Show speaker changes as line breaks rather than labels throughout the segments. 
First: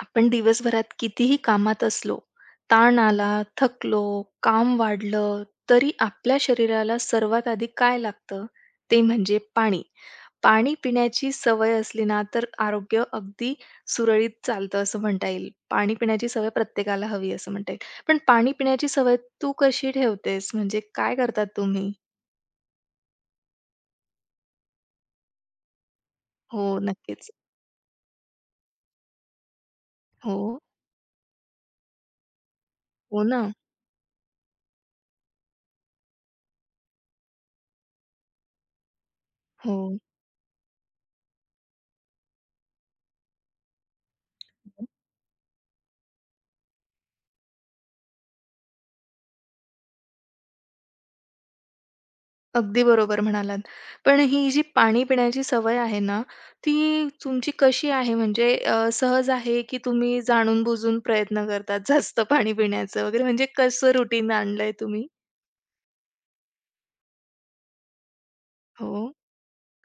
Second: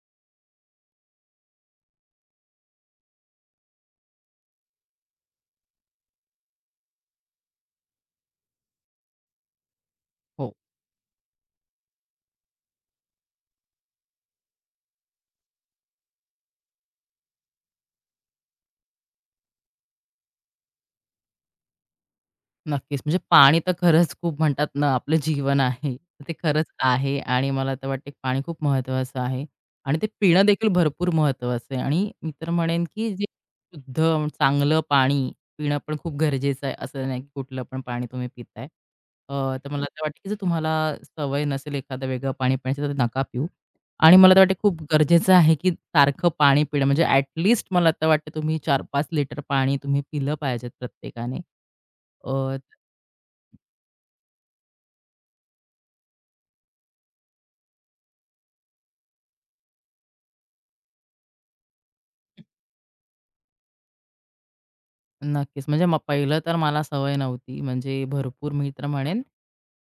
आपण दिवसभरात कितीही कामात असलो, ताण आला, थकलो, काम वाढलं, तरी आपल्या शरीराला सर्वात आधी काय लागतं? ते म्हणजे पाणी.
हो,
पाणी पिण्याची सवय असली ना, तर आरोग्य अगदी सुरळीत चालतं असं म्हणता येईल. पाणी पिण्याची सवय प्रत्येकाला हवी असं म्हणता येईल. पण पाणी पिण्याची सवय तू कशी ठेवतेस? म्हणजे काय करतात तुम्ही?
नक्कीच. म्हणजे पाणी तर खरंच खूप म्हणतात ना, आपलं जीवन आहे. तर ते
हो,
खरंच आहे
नक्कीच.
आणि मला तर वाटते पाणी खूप महत्त्वाचं आहे आणि ते
हो.
पिणं देखील भरपूर महत्त्वाचं आहे आणि मी तर म्हणेन, की
हो
जे
ना.
शुद्ध, चांगलं पाणी पिणं पण खूप गरजेचं आहे. असं नाही, की कुठलं पण पाणी तुम्ही पिताय. तर मला
हो.
तर वाटतं, की जर तुम्हाला सवय नसेल एखादं वेगळं पाणी पिण्याची, तर नका पिऊ. आणि मला तर वाटते खूप गरजेचं आहे, की सारखं पाणी पिणं म्हणजे ॲट लीस्ट मला तर वाटतं तुम्ही 4-5 लिटर पाणी तुम्ही पिलं पाहिजेत प्रत्येकाने. अ
अगदी बरोबर म्हणालात. पण ही जी पाणी पिण्याची सवय आहे ना, ती तुमची कशी आहे? म्हणजे सहज आहे की तुम्ही जाणून-बुजून प्रयत्न करतात जास्त पाणी पिण्याचं वगैरे म्हणजे कसं रुटीन आणलंय तुम्ही?
नक्कीच. म्हणजे मग पहिलं तर मला सवय नव्हती. म्हणजे भरपूर मी तर
हो,
म्हणेन,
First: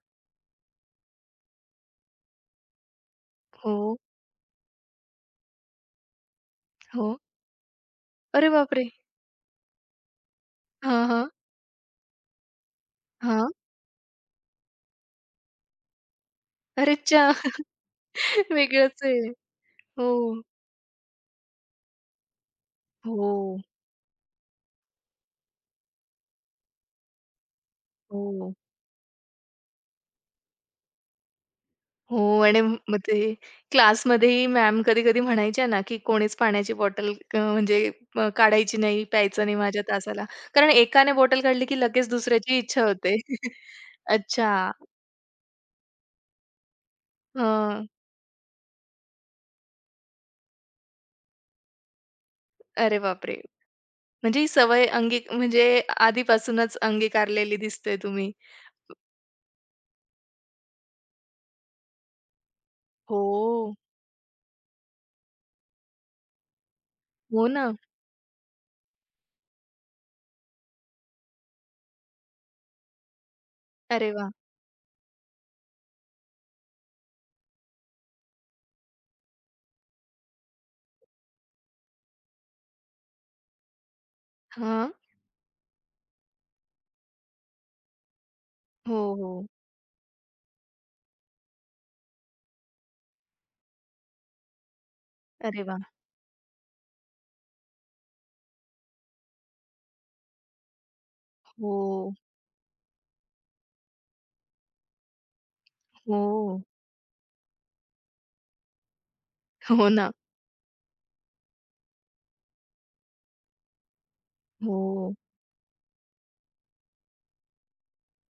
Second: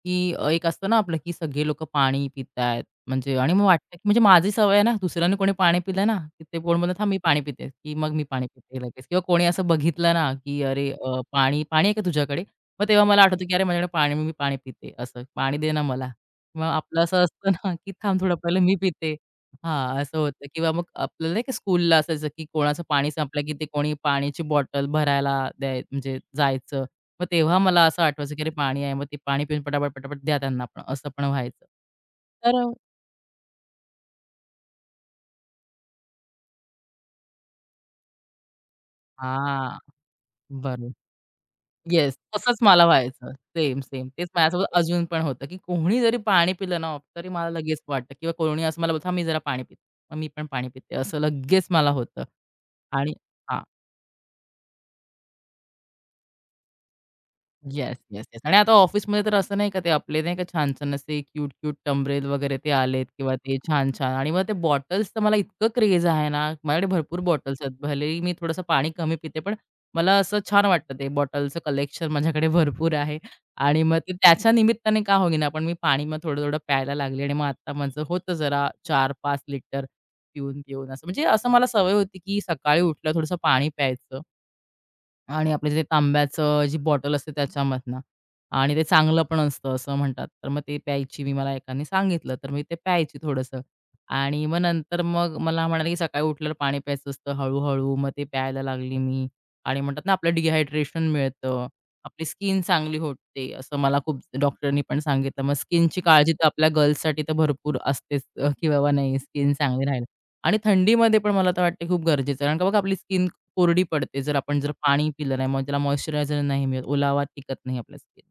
की एक असतं ना आपलं, की सगळे लोकं पाणी पितायत म्हणजे आणि मग वाटतं,
हो,
की म्हणजे माझी सवय आहे ना, दुसऱ्याने कोणी पाणी पिलं ना, की ते कोण म्हणतात, "हां,
हो.
मी पाणी पिते," की मग मी पाणी
अरे
पिते
बापरे!
लगेच किंवा कोणी असं बघितलं ना, की "अरे
हां, हां,
पाणी पाणी आहे का तुझ्याकडे?" मग तेव्हा मला आठवतं,
हां.
की "अरे माझ्याकडे पाणी मी पाणी पिते." असं, "पाणी दे ना मला." मग आपलं
अरेच्चा!
असं असतं ना, की "थांब थोडं पहिलं मी
वेगळंच
पिते."
आहे.
हां,
हो,
असं होतं किंवा मग आपल्याला नाही का स्कूलला असायचं, की कोणाचं पाणी संपलं, की
हो,
ते कोणी पाण्याची बॉटल भरायला द्याय म्हणजे जायचं. मग तेव्हा मला असं आठवायचं, की अरे
हो.
पाणी आहे. मग ते पाणी पिऊन पटापट, पटापट द्या त्यांना पण, असं पण व्हायचं.
हो आणि
तर अ,
मग ते क्लासमध्येही मॅम कधी-कधी म्हणायच्या ना, की कोणीच पाण्याची बॉटल म्हणजे काढायची नाही, प्यायचं नाही माझ्या तासाला. कारण
बरोबर.
एकाने बॉटल काढली की लगेच
येस, तसंच
दुसऱ्याची इच्छा
मला
होते.
व्हायचं. Same, same. तेच
अच्छा.
माझ्यासोबत अजून पण होतं, की कोणी जरी पाणी पिलं ना, तरी मला लगेच
हं.
वाटतं किंवा कोणी असं मला बोलतं, "हां, मी जरा पाणी पिते." मग मी पण पाणी पिते. असं लगेच मला होतं
अरे
आणि
बापरे!
हां.
म्हणजे ही सवय अंगी म्हणजे आधीपासूनच अंगीकारलेली दिसते
येस, येस,
तुम्ही.
येस. आणि आता ऑफिसमध्ये तर असं नाही का ते आपले नाही का छान-छान असे क्यूट-क्यूट टंबरेल वगैरे ते आलेत किंवा ते
हो.
छान-छान आणि मग ते बॉटल्सचं मला इतकं क्रेज आहे ना, माझ्याकडे भरपूर
हो
बॉटल्स
ना.
आहेत. भलेही मी थोडंसं पाणी कमी पिते, पण मला असं छान वाटतं ते बॉटलचं कलेक्शन माझ्याकडे भरपूर आहे आणि मग
अरे
ते
वाह!
त्याच्या निमित्ताने का होईना, पण मी पाणी मग थोडं-थोडं प्यायला लागले आणि मग आता माझं होतं जरा 4-5 लिटर पिऊन-पिऊन असं. म्हणजे असं मला सवय होती की सकाळी उठलं थोडंसं पाणी प्यायचं.
हां.
आणि आपलं जे तांब्याचं जी बॉटल असते त्याच्यामधनं आणि ते
हो,
चांगलं पण
हो.
असतं असं म्हणतात. तर मग ते प्यायची मी मला एकाने सांगितलं, तर मी ते प्यायची थोडंसं आणि मग नंतर मग
अरे
मला म्हणाले,
वाह!
की सकाळी उठल्यावर पाणी प्यायचं असतं हळू-हळू. मग ते प्यायला लागली मी आणि म्हणतात ना आपलं डिहायड्रेशन मिळतं,
हो,
आपली स्किन चांगली होते असं मला खूप डॉक्टरनी पण सांगितलं. मग स्किनची काळजी तर
हो.
आपल्या गर्ल्ससाठी तर भरपूर असतेच, की बाबा नाही स्किन चांगली
हो
राहील
ना.
आणि थंडीमध्ये पण मला तर वाटते खूप गरजेचं आहे. कारण का बघा आपली स्किन कोरडी पडते जर आपण जर पाणी
हो.
पिलं नाही, मग त्याला मॉइश्चरायझर नाही मिळत, ओलावा टिकत नाही आपल्या स्किन.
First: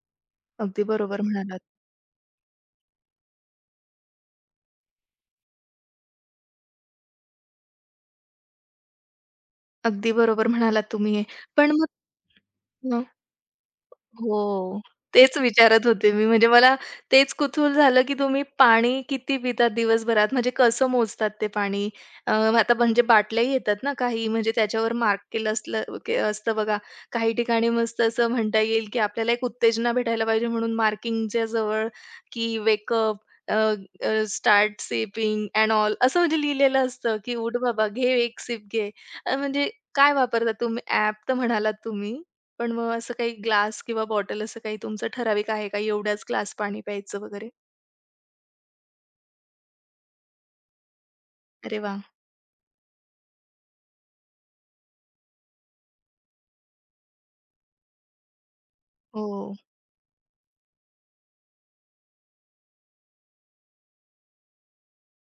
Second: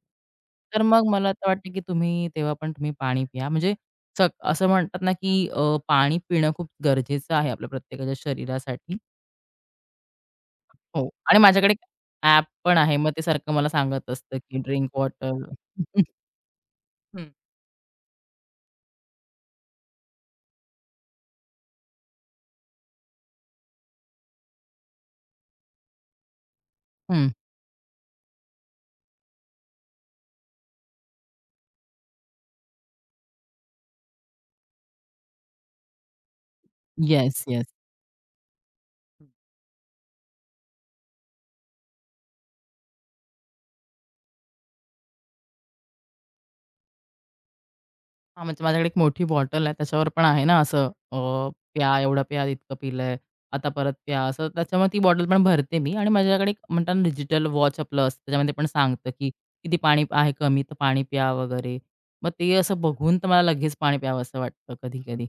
तर
अगदी
मग
बरोबर
मला तर
म्हणालात.
वाटतं की तुम्ही तेव्हा पण तुम्ही पाणी प्या. म्हणजे सक असं म्हणतात ना की पाणी पिणं खूप गरजेचं आहे आपल्या प्रत्येकाच्या शरीरासाठी.
अगदी बरोबर म्हणालात
हो
तुम्ही.
आणि
पण
माझ्याकडे
मग
ॲप पण आहे.
हं.
मग ते सारखं मला सांगत असतं की
हो.
Drink water.
तेच विचारत होते मी. म्हणजे मला
हं.
तेच कुतूहल झालं, की तुम्ही पाणी किती पितात दिवसभरात? म्हणजे कसं मोजतात ते पाणी? अ, आता म्हणजे बाटल्याही येतात ना काही म्हणजे त्याच्यावर मार्क केलं असलं असतं बघा. काही ठिकाणी मस्त असं म्हणता येईल, की आपल्याला एक उत्तेजना भेटायला पाहिजे म्हणून मार्किंगच्या जवळ, की "wake start sipping and all" असं म्हणजे लिहिलेलं असतं, की
येस,
"उठ
येस.
बाबा, घे एक सिप घे." म्हणजे काय वापरता तुम्ही ॲप तर म्हणालात तुम्ही? पण मग असं काही ग्लास किंवा बॉटल असं काही तुमचं ठराविक आहे का, एवढ्याच ग्लास पाणी प्यायचं वगैरे?
हां, म्हणजे माझ्याकडे एक मोठी बॉटल आहे. त्याच्यावर पण आहे ना असं अ,
अरे
प्या,
वाह!
एवढं प्या, इतकं पिलंय, आता परत प्या, असं त्याच्यामुळे ती बॉटल पण भरते मी आणि माझ्याकडे एक म्हणतात ना डिजिटल वॉच आपलं असतं, त्याच्यामध्ये पण सांगतं, की
हो.
किती पाणी आहे कमी, तर पाणी प्या वगैरे. मग ते असं बघून तर मला लगेच पाणी प्यावंसं वाटतं कधी-कधी.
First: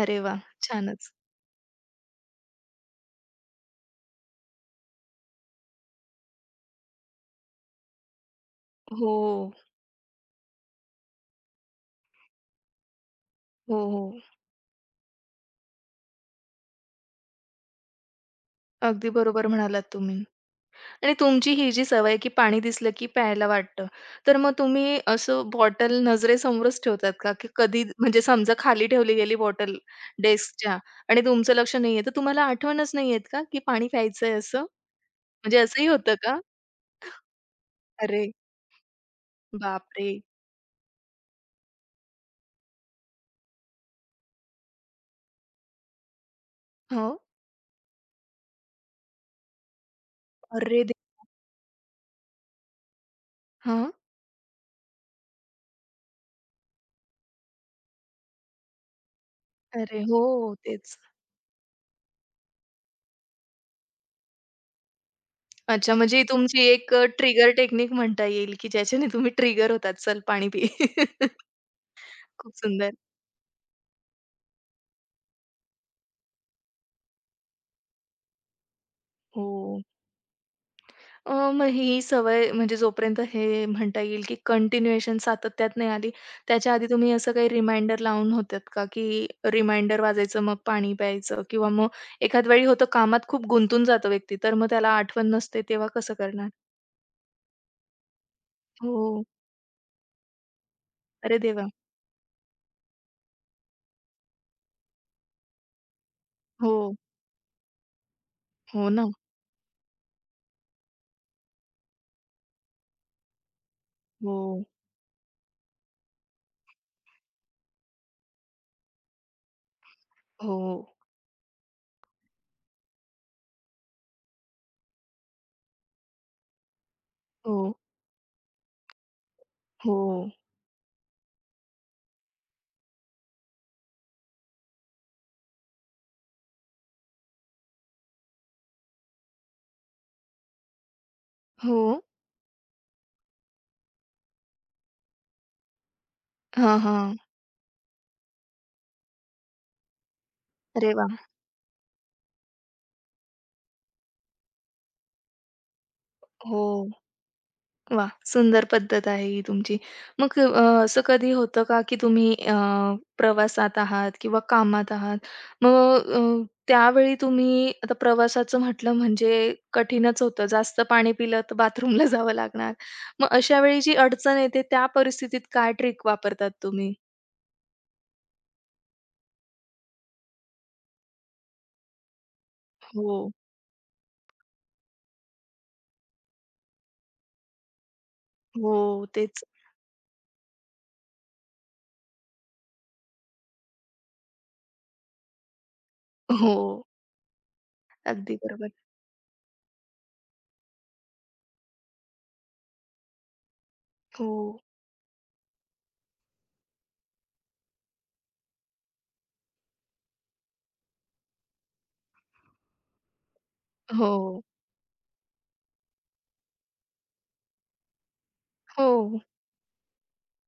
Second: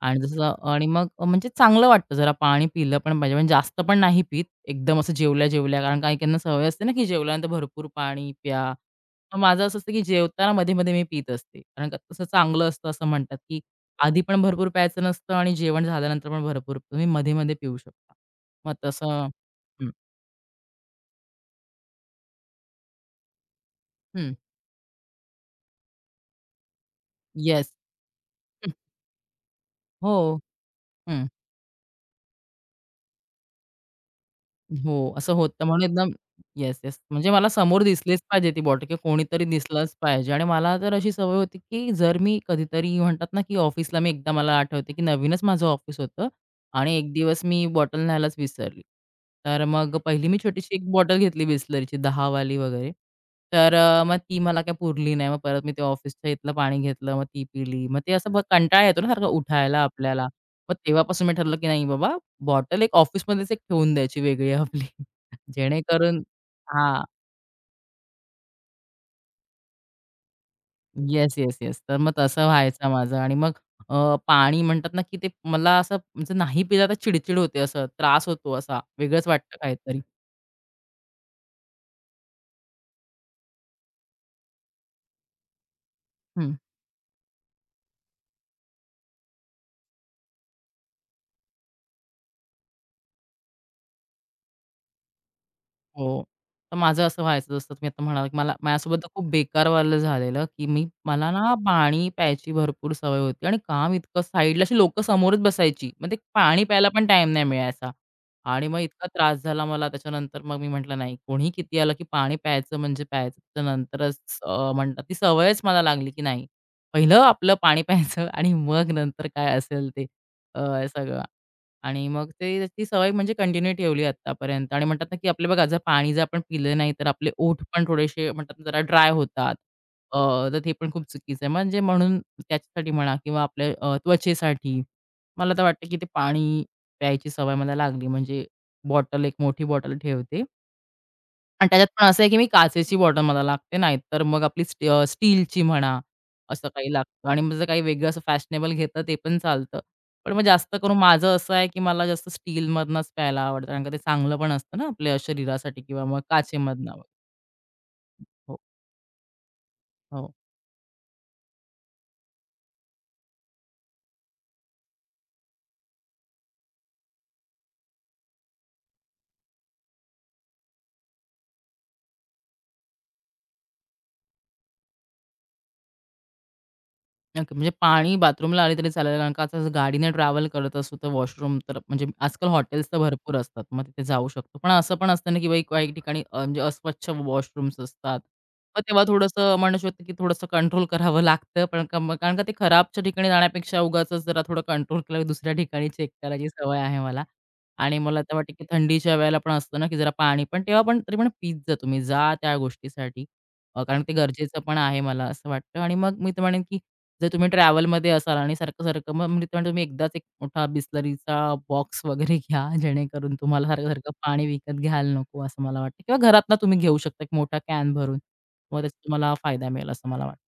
अरे
आणि
वाह!
जसं आणि मग
छानच.
म्हणजे चांगलं वाटतं जरा पाणी पिलं पण पाहिजे. म्हणजे जास्त पण नाही पीत, एकदम असं जेवल्या-जेवल्या कारण काही काहींना सवय असते ना, की जेवल्यानंतर भरपूर पाणी प्या
हो,
मग माझं असं असतं, की जेवताना मध्ये-मध्ये मी पीत असते. कारण का तसं चांगलं असतं असं म्हणतात, की
हो, हो.
आधी पण भरपूर प्यायचं नसतं आणि जेवण झाल्यानंतर पण भरपूर तुम्ही मध्ये-मध्ये पिऊ शकता. मग
अगदी
तसं
बरोबर म्हणालात तुम्ही. आणि तुमची ही जी सवय आहे, की पाणी दिसलं की प्यायला वाटतं. तर मग तुम्ही असं बॉटल नजरेसमोरच ठेवतात का, की
येस.
कधी म्हणजे समजा खाली ठेवली गेली बॉटल
हो.
डेस्कच्या आणि तुमचं लक्ष नाहीये, तर तुम्हाला आठवणच नाही येत का, की पाणी प्यायचंय असं?
हो, असं
म्हणजे
होतं म्हणून
असंही
एकदम
होतं का?
Yes, yes. म्हणजे मला समोर दिसलीच
अरे
पाहिजे ती बॉटल किंवा कोणीतरी दिसलंच
बापरे!
पाहिजे आणि मला तर अशी सवय होती, की जर मी कधीतरी म्हणतात ना, की ऑफिसला मी एकदा मला आठवते, की नवीनच माझं ऑफिस होतं आणि
हो.
एक दिवस मी बॉटल न्यायलाच विसरली. तर मग पहिली मी छोटीशी
अरे
एक बॉटल
देवा!
घेतली बिसलरीची 10 वगैरे.
हां.
मग ती मला काही पुरली नाही. मग परत मी ते ऑफिसच्या इथलं पाणी घेतलं, मग ती पिली. मग ते असं कंटाळा येतो ना सारखं उठायला
अरे हो,
आपल्याला. मग
तेच.
तेव्हापासून मी ठरवलं, की नाही बाबा बॉटल एक ऑफिसमध्येच एक ठेवून द्यायची वेगळी आपली.
अच्छा,
जेणेकरून
म्हणजे तुमची एक
हां.
ट्रिगर टेक्निक म्हणता येईल, की ज्याच्याने तुम्ही ट्रिगर होतात, "चल पाणी पी."
Yes, yes, yes. तर मग तसं
खूप
व्हायचं
सुंदर.
माझं आणि मग पाणी म्हणतात ना, की ते मला असं म्हणजे नाही पिलं तर चिडचिड होते, असं त्रास होतो असा, वेगळंच वाटतं
हो.
काहीतरी.
मग ही सवय म्हणजे जोपर्यंत हे म्हणता येईल, की कंटिन्युएशन सातत्यात नाही आली, त्याच्या आधी तुम्ही असं काही रिमाइंडर लावून होतात का, की रिमाइंडर वाजायचं, मग पाणी प्यायचं किंवा मग एखाद वेळी होतं कामात खूप गुंतून जातो व्यक्ती, तर मग त्याला आठवण नसते, तेव्हा कसं
हो.
करणार?
तर माझं असं व्हायचं जसं तुम्ही आता म्हणालात, की मला माझ्यासोबत तर खूप
हो.
बेकारवालं झालेलं, की मी मला
अरे
ना
देवा!
पाणी प्यायची भरपूर सवय होती आणि काम इतकं साईडला अशी लोकं समोरच बसायची. मग ते पाणी
हो.
प्यायला पण टाईम नाही मिळायचा आणि मग
हो
इतका
ना.
त्रास झाला मला त्याच्यानंतर मग मी म्हटलं नाही कोणीही किती आलं, की पाणी प्यायचं म्हणजे प्यायचं. त्याच्यानंतरच
हो.
म्हणतात ती सवयच मला लागली, की नाही पहिलं आपलं पाणी प्यायचं आणि मग नंतर काय असेल ते
हो.
सगळं. आणि मग ते त्याची सवय म्हणजे कंटिन्यू ठेवली आत्तापर्यंत आणि म्हणतात ना, की आपले बघा जर पाणी जर आपण पिलं नाही, तर आपले
हो.
ओठ पण थोडेसे म्हणतात ना, जरा ड्राय होतात.
हो.
अ, तर ते पण खूप चुकीचं आहे. म्हणजे म्हणून त्याच्यासाठी म्हणा किंवा आपल्या त्वचेसाठी मला तर वाटतं, की ते पाणी प्यायची सवय मला लागली. म्हणजे बॉटल एक मोठी बॉटल ठेवते आणि
हो.
त्याच्यात पण असं आहे, की मी काचेची बॉटल मला लागते. नाहीतर मग आपली स्टीलची म्हणा, असं
हां,
काही
हां.
लागतं आणि मग जर काही वेगळं असं फॅशनेबल घेतं ते पण चालतं. पण मग जास्त
अरे
करून
वाह!
माझं असं आहे, की मला जास्त स्टीलमधनंच प्यायला आवडतं. कारण का ते चांगलं पण असतं ना आपल्या शरीरासाठी किंवा मग
हो.
काचेमधनं.
वाह!
हो,
सुंदर पद्धत आहे ही तुमची.
हो.
मग असं कधी होतं का की तुम्ही प्रवासात आहात किंवा कामात आहात. मग अ, त्यावेळी तुम्ही आता प्रवासाचं म्हटलं म्हणजे कठीणच होतं. जास्त पाणी पिलं तर बाथरूमला जावं लागणार. मग अशा वेळी जी अडचण येते त्या परिस्थितीत काय ट्रिक वापरतात तुम्ही?
नक्की. म्हणजे पाणी बाथरूमला आले तरी चालेल, कारण का आता जर गाडीने ट्रॅव्हल करत असू तर वॉशरूम तर म्हणजे आजकाल हॉटेल्स तर
हो.
भरपूर असतात. मग तिथे जाऊ शकतो. पण असं पण असतं ना, की बाई काही ठिकाणी म्हणजे अस्वच्छ वॉशरूम्स असतात.
हो.
मग तेव्हा
तेच.
थोडंसं म्हणू शकतो, की थोडंसं कंट्रोल करावं लागतं. पण का मग कारण का ते खराबच्या ठिकाणी जाण्यापेक्षा उगाचच जरा थोडं कंट्रोल केलं, की दुसऱ्या ठिकाणी चेक करायची
हो.
सवय आहे मला. आणि मला तर
अगदी
वाटतं, की
बरोबर.
थंडीच्या वेळेला पण असतं ना, की जरा पाणी पण तेव्हा पण तरी पण पीत जा तुम्ही. जा त्या गोष्टीसाठी. कारण ते
हो.
गरजेचं पण आहे मला असं वाटतं. आणि मग मी तर म्हणेन, की जर तुम्ही ट्रॅव्हलमध्ये असाल आणि सारखं-सारखं मग म्हणजे तेव्हा तुम्ही एकदाच एक मोठा बिसलरीचा बॉक्स वगैरे घ्या, जेणेकरून तुम्हाला सारखं-सारखं
हो.
पाणी विकत घ्यायला नको असं मला वाटतं किंवा घरातनं तुम्ही घेऊ शकता एक मोठा कॅन भरून. मग त्याचा
हो.
तुम्हाला फायदा मिळेल असं मला वाटतं.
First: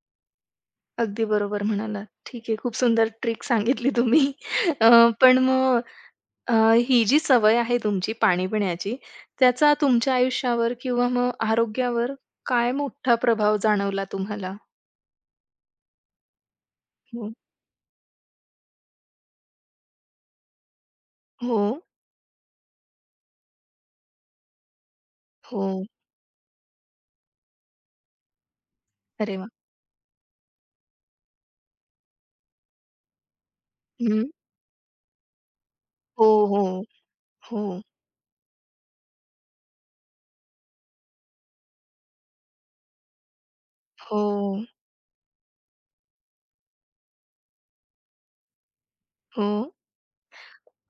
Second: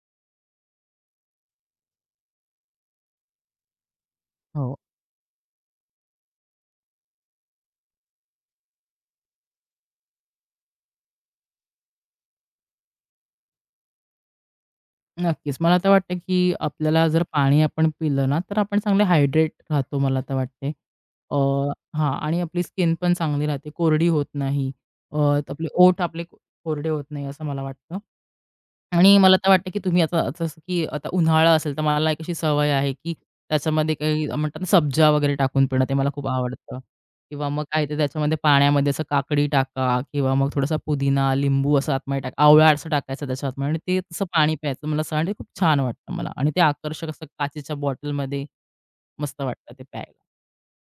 अगदी बरोबर म्हणालात. ठीक आहे. खूप सुंदर ट्रिक सांगितली तुम्ही.
हो,
पण मग अ, ही जी सवय आहे तुमची पाणी पिण्याची, त्याचा तुमच्या आयुष्यावर किंवा मग आरोग्यावर काय मोठा प्रभाव जाणवला तुम्हाला?
नक्कीच. मला तर वाटतं की आपल्याला जर
हो,
पाणी आपण पिलं ना, तर आपण चांगले हायड्रेट राहतो मला तर वाटते. अ,
हो,
हां आणि आपली स्किन पण चांगली राहते, कोरडी होत नाही. अ, त
हो.
आपले ओठ आपले कोरडे होत नाही असं मला वाटतं. आणि मला
अरे वाह!
तर वाटतं, की तुम्ही आता आता जसं की आता उन्हाळा असेल, तर मला एक अशी सवय आहे, की त्याच्यामध्ये
हं.
काही म्हणतात ना, सब्जा वगैरे टाकून पिणं, ते मला खूप
हो, हो,
आवडतं किंवा मग
हो,
काय ते त्याच्यामध्ये पाण्यामध्ये असं काकडी टाका किंवा मग थोडासा पुदिना, लिंबू असं आतमध्ये टाका, आवळा असं टाकायचं त्याच्या आतमध्ये आणि ते तसं पाणी
हो,
प्यायचं. मला असं आणि खूप छान वाटतं मला आणि ते आकर्षक असं काचेच्या बॉटलमध्ये मस्त
हो.
वाटतं ते प्यायला.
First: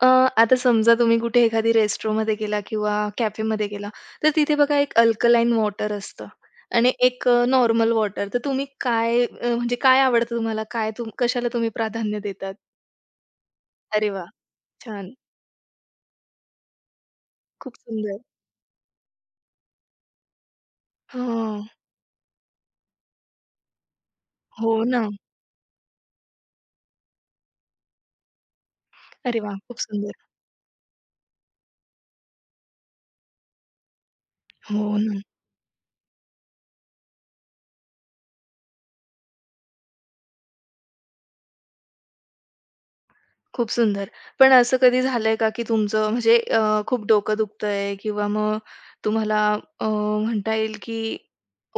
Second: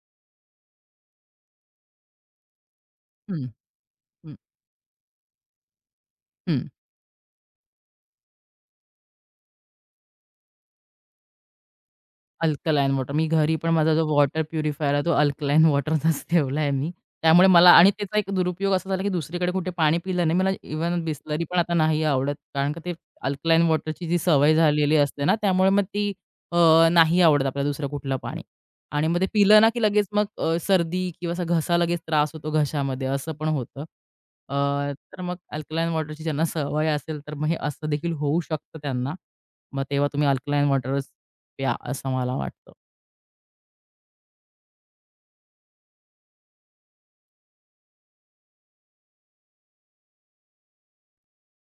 अ, आता समजा तुम्ही कुठे एखादी रेस्ट्रोमध्ये गेला किंवा
हं,
कॅफेमध्ये गेला, तर
हं,
तिथे बघा एक अल्कलाईन वॉटर असतं
हं.
आणि एक नॉर्मल वॉटर. तर तुम्ही काय म्हणजे काय आवडतं तुम्हाला? काय कशाला तुम्ही प्राधान्य देतात?
Alkaline water. मी घरी पण माझा जो
अरे वा,
वॉटर प्युरिफायर आहे, तो
छान.
अल्कलाईन वॉटरचाच ठेवला आहे मी. त्यामुळे मला
खूप
आणि त्याचा
सुंदर.
एक दुरुपयोग असा झाला, की दुसरीकडे कुठे पाणी पिलं नाही. मला इव्हन बिसलरी पण
हां.
आता नाही आवडत. कारण का ते अल्कलाईन वॉटरची जी सवय
हो
झालेली
ना.
असते ना, त्यामुळे मग ती अ, नाही आवडत आपल्याला दुसरं कुठलं पाणी. आणि मग ते
अरे वाह!
पिलं ना,
खूप
की लगेच
सुंदर.
मग सर्दी किंवा असा घसा लगेच त्रास होतो घशामध्ये असं पण होतं. अ,
हो
तर
ना.
मग अल्कलाईन वॉटरची ज्यांना सवय असेल, तर मग हे असं देखील होऊ शकतं त्यांना. मग तेव्हा तुम्ही अल्कलाईन वॉटर प्या, असं मला वाटतं.
खूप सुंदर. पण असं कधी झालंय का, की तुमचं म्हणजे खूप डोकं दुखतंय किंवा मग तुम्हाला म्हणता येईल, की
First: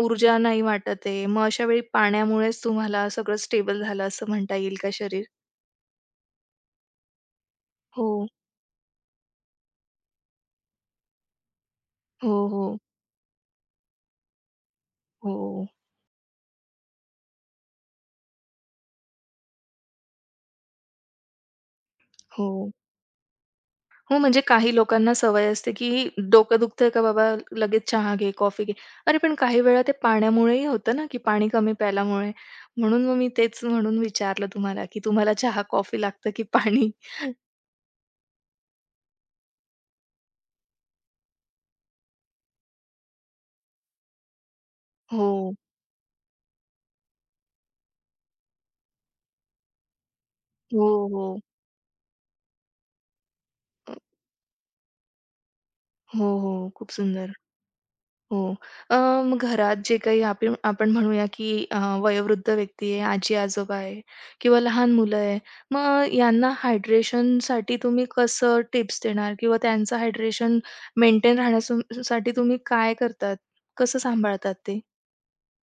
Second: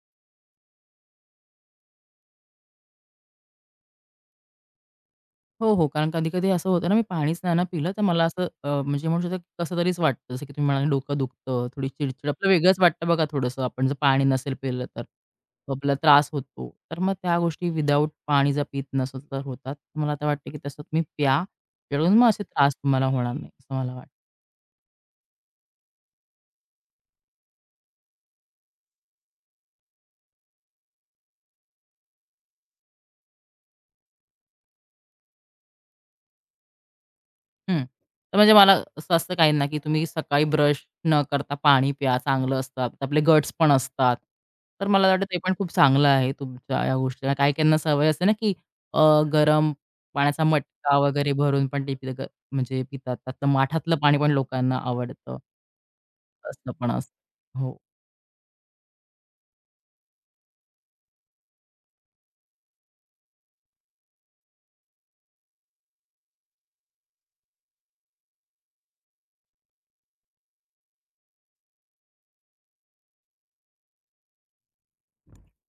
ऊर्जा नाही वाटत आहे. मग अशा वेळी पाण्यामुळेच तुम्हाला सगळं स्टेबल झालं असं म्हणता येईल का शरीर?
हो, हो. कारण कधी-कधी असं होतं ना, मी पाणीच नाही ना पिलं, तर
हो.
मला असं म्हणजे म्हणू शकतो, कसं तरीच वाटतं. जसं की तुम्ही म्हणाले डोकं दुखतं, थोडी चिडचिड
हो,
आपलं
हो.
वेगळंच वाटतं बघा थोडंसं, आपण जर पाणी नसेल पिलं तर.
हो,
आपला त्रास होतो. तर मग त्या गोष्टी विदाऊट पाणी जर पीत नसेल तर होतात. मला तर वाटतं, की तसं तुम्ही प्या, जेणेकरून मग असे
हो.
त्रास तुम्हाला होणार नाही, असं मला वाटतं.
हो, म्हणजे काही लोकांना सवय असते, की डोकं दुखतंय का बाबा लगेच चहा घे, कॉफी घे. अरे पण काही वेळा ते पाण्यामुळेही होतं ना, की पाणी कमी प्यायल्यामुळे. म्हणून मग मी तेच म्हणून विचारलं तुम्हाला, की तुम्हाला चहा, कॉफी लागतं की पाणी?
हं. तर म्हणजे मला असं असतं काही ना, की तुम्ही सकाळी ब्रश न करता पाणी प्या, चांगलं असतं. आपले गट्स पण असतात. तर मला वाटतं ते पण
हो,
खूप चांगलं आहे तुमच्या या गोष्टीला. काही-काहींना सवय असते ना, की अ, गरम पाण्याचा
हो,
मटका
हो.
वगैरे भरून पण ते पि ग म्हणजे पितात. त्यातलं
अ,
माठातलं पाणी पण लोकांना आवडतं.
हो, हो.
असं
खूप
पण
सुंदर.
असतं. हो.
हो. अ, मग घरात जे काही आपण आपण म्हणूया की वयोवृद्ध व्यक्ती आहे, आजी-आजोबा आहे किंवा लहान मुलं आहे. मग यांना हायड्रेशनसाठी तुम्ही कसं टिप्स देणार किंवा त्यांचं हायड्रेशन मेंटेन राहण्यासाठी तुम्ही काय करतात? कसं सांभाळतात ते?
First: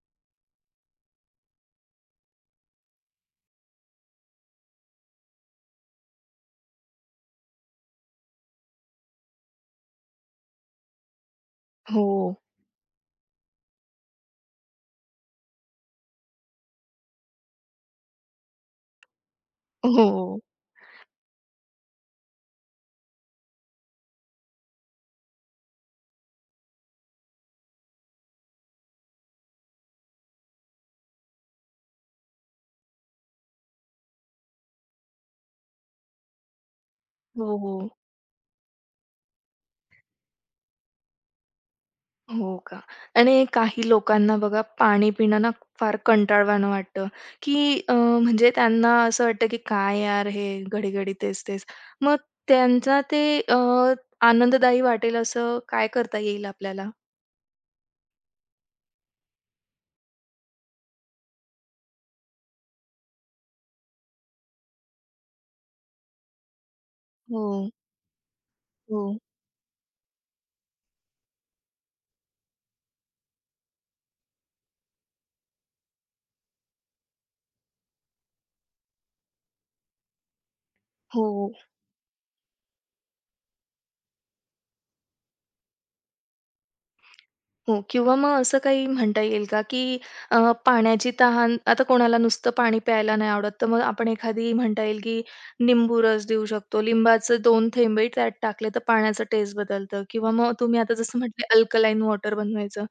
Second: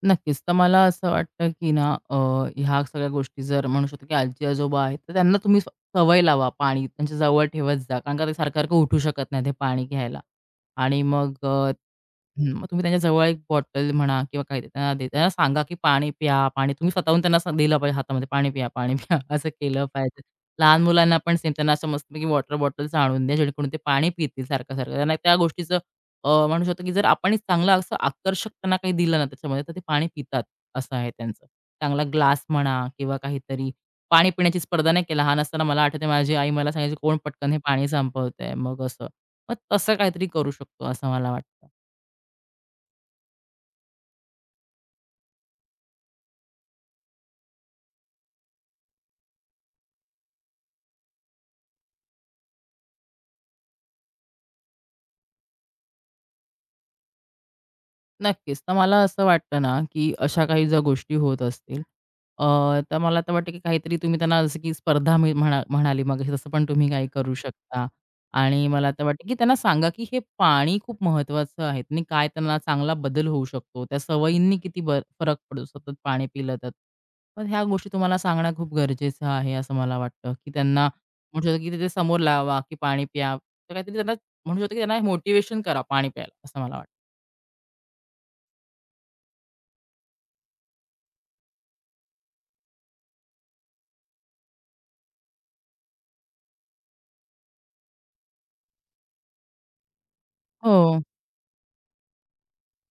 नक्कीच. तर मला असं वाटतं, की ना ह्या सगळ्या गोष्टी जर म्हणू शकतो, की आजी-आजोबा आहेत, तर त्यांना तुम्ही सवय लावा पाणी त्यांच्या जवळ ठेवत जा. कारण का ते सारखं-सारखं उठू शकत नाही ते पाणी घ्यायला. आणि मग
हो.
हं, मग तुम्ही त्यांच्या जवळ एक बॉटल म्हणा किंवा काही ते त्यांना दे त्यांना सांगा, की पाणी प्या, पाणी तुम्ही स्वतःहून त्यांना असं दिलं पाहिजे हातामध्ये, "पाणी प्या, पाणी प्या." असं केलं
हो.
पाहिजे. लहान मुलांना पण सेम त्यांना असं मस्तपैकी वॉटर बॉटल्स आणून द्या, जेणेकरून ते पाणी पितील सारखं-सारखं. त्यांना त्या गोष्टीचं म्हणू शकतो की जर आपणच चांगला असं आकर्षक त्यांना काही दिलं ना त्याच्यामध्ये, तर ते पाणी पितात, असं आहे त्यांचं. चांगला ग्लास म्हणा किंवा काहीतरी पाणी पिण्याची स्पर्धा नाही केला. लहान असताना मला आठवते माझी आई मला सांगायची, "कोण पटकन
हो,
हे पाणी
हो.
संपवतंय?" मग असं. मग तसं काहीतरी करू शकतो असं मला वाटतं.
हो का? आणि काही लोकांना बघा पाणी पिणं ना फार कंटाळवाणं वाटतं, की म्हणजे त्यांना असं वाटतं, की "काय यार हे घडी-घडी तेच-तेच." मग त्यांचा ते अ, आनंददायी वाटेल असं काय करता येईल आपल्याला?
नक्कीच. तर मला असं वाटतं ना, की अशा काही ज्या गोष्टी होत असतील, अ, तर मला तर वाटतं, की काहीतरी तुम्ही त्यांना जसं की स्पर्धा मी म्हणा म्हणाली मगाशी तसं पण तुम्ही काही करू
हो,
शकता. आणि मला
हो,
तर वाटतं, की त्यांना सांगा, की हे पाणी खूप महत्त्वाचं आहे आणि काय त्यांना चांगला बदल होऊ शकतो. त्या सवयींनी किती बर फरक पडतो सतत पाणी पिलं तर. पण ह्या गोष्टी तुम्हाला सांगणं खूप गरजेचं आहे असं मला वाटतं, की त्यांना म्हणू
हो.
शकतो, की ते ते समोर लावा, की पाणी प्या. तर काहीतरी त्यांना म्हणू शकतो, की त्यांना मोटिव्हेशन करा पाणी प्यायला असं मला वाटतं.
हो किंवा मग असं काही म्हणता येईल का, की पाण्याची तहान आता कोणाला नुसतं पाणी प्यायला नाही आवडत, तर मग आपण एखादी म्हणता येईल, की लिंबू रस देऊ शकतो. लिंबाचे 2 थेंबही त्यात टाकले, तर पाण्याचं टेस्ट बदलतं किंवा मग तुम्ही आता
हो.
जसं म्हटले अल्कलाईन वॉटर बनवायचं.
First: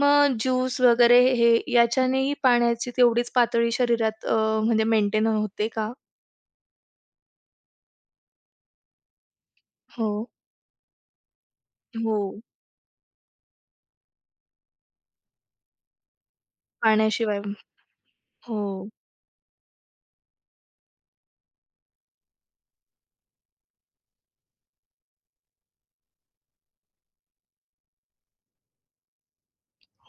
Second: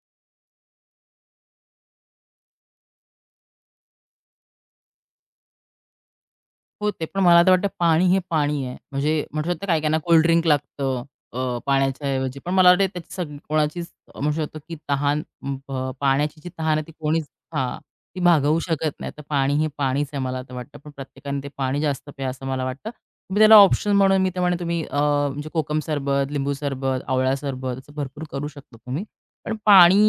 मग ज्यूस वगैरे हे याच्यानेही पाण्याची तेवढीच पातळी शरीरात म्हणजे मेंटेन होते का?
हो, ते पण मला तर वाटतं पाणी हे पाणी आहे. म्हणजे म्हणू शकतो काही काहींना
हो,
कोल्ड ड्रिंक लागतं पाण्याच्या
हो.
ऐवजी. पण मला वाटतं त्याची सग कोणाचीच म्हणू शकतो की तहान पाण्याची जी तहान आहे ती कोणीच
पाण्याशिवाय हो,
हां, ती भागवू शकत नाही. तर पाणी हे पाणीच आहे मला तर वाटतं. पण प्रत्येकाने ते पाणी जास्त प्या असं मला वाटतं. तुम्ही त्याला ऑप्शन म्हणून मी तर म्हणेन तुम्ही म्हणजे कोकम सरबत, लिंबू सरबत, आवळा सरबत असं भरपूर करू शकता तुम्ही. पण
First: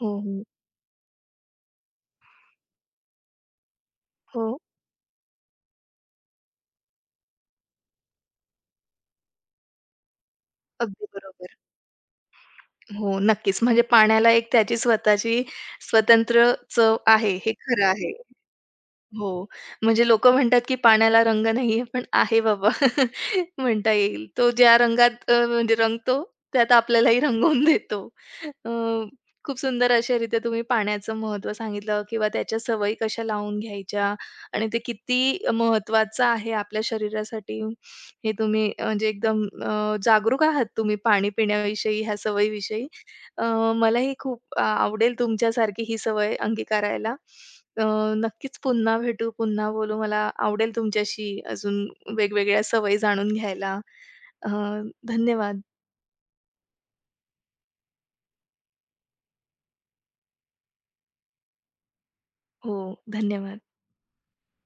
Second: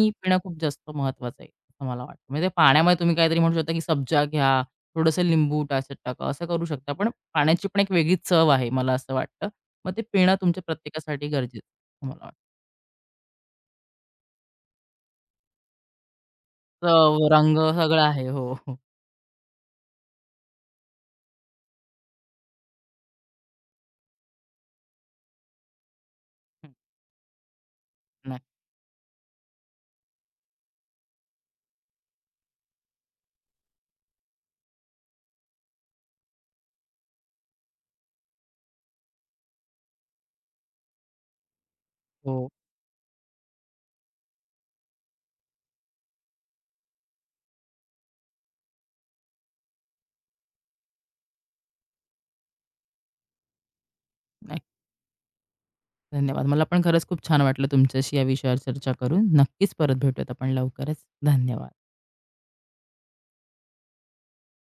हो,
पिणं
हो.
खूप जास्त महत्त्वाचं आहे असं मला वाटतं. म्हणजे ते पाण्यामध्ये तुम्ही काहीतरी म्हणू शकता की सब्जा
हो,
घ्या थोडंसं लिंबू त्याच्यात टाका, असं करू शकता. पण पाण्याची पण एक वेगळी चव आहे, मला असं वाटतं. मग ते पिणं तुमच्या
अगदी
प्रत्येकासाठी
बरोबर.
गरजेचं मला वाटतं.
हो, नक्कीच. म्हणजे पाण्याला एक त्याची स्वतःची स्वतंत्र चव
चव,
आहे, हे
रंग
खरं
सगळं
आहे.
आहे. हो, हो.
हो, म्हणजे लोकं म्हणतात, की पाण्याला रंग नाहीये, पण आहे बाबा म्हणता येईल. तो ज्या रंगात म्हणजे रंगतो,
हं,
त्यात आपल्यालाही रंगवून देतो.
नक्की.
अ, खूप सुंदर अशारीत्या तुम्ही पाण्याचं महत्त्व सांगितलं किंवा त्याच्या सवयी कशा लावून घ्यायच्या आणि ते किती महत्त्वाचं आहे आपल्या शरीरासाठी, हे तुम्ही म्हणजे एकदम जागरूक आहात तुम्ही पाणी पिण्याविषयी, ह्या
हो,
सवयीविषयी. अ, मलाही खूप आवडेल तुमच्यासारखी ही सवय अंगीकारायला. अ, नक्कीच पुन्हा भेटू, पुन्हा बोलू. मला आवडेल तुमच्याशी अजून वेगवेगळ्या सवयी जाणून घ्यायला. अ,
नक्की.
धन्यवाद.
धन्यवाद. मला पण खरंच खूप छान वाटलं तुमच्याशी या विषयावर चर्चा करून. नक्कीच परत भेटूयात आपण लवकरच. धन्यवाद.
हो, धन्यवाद.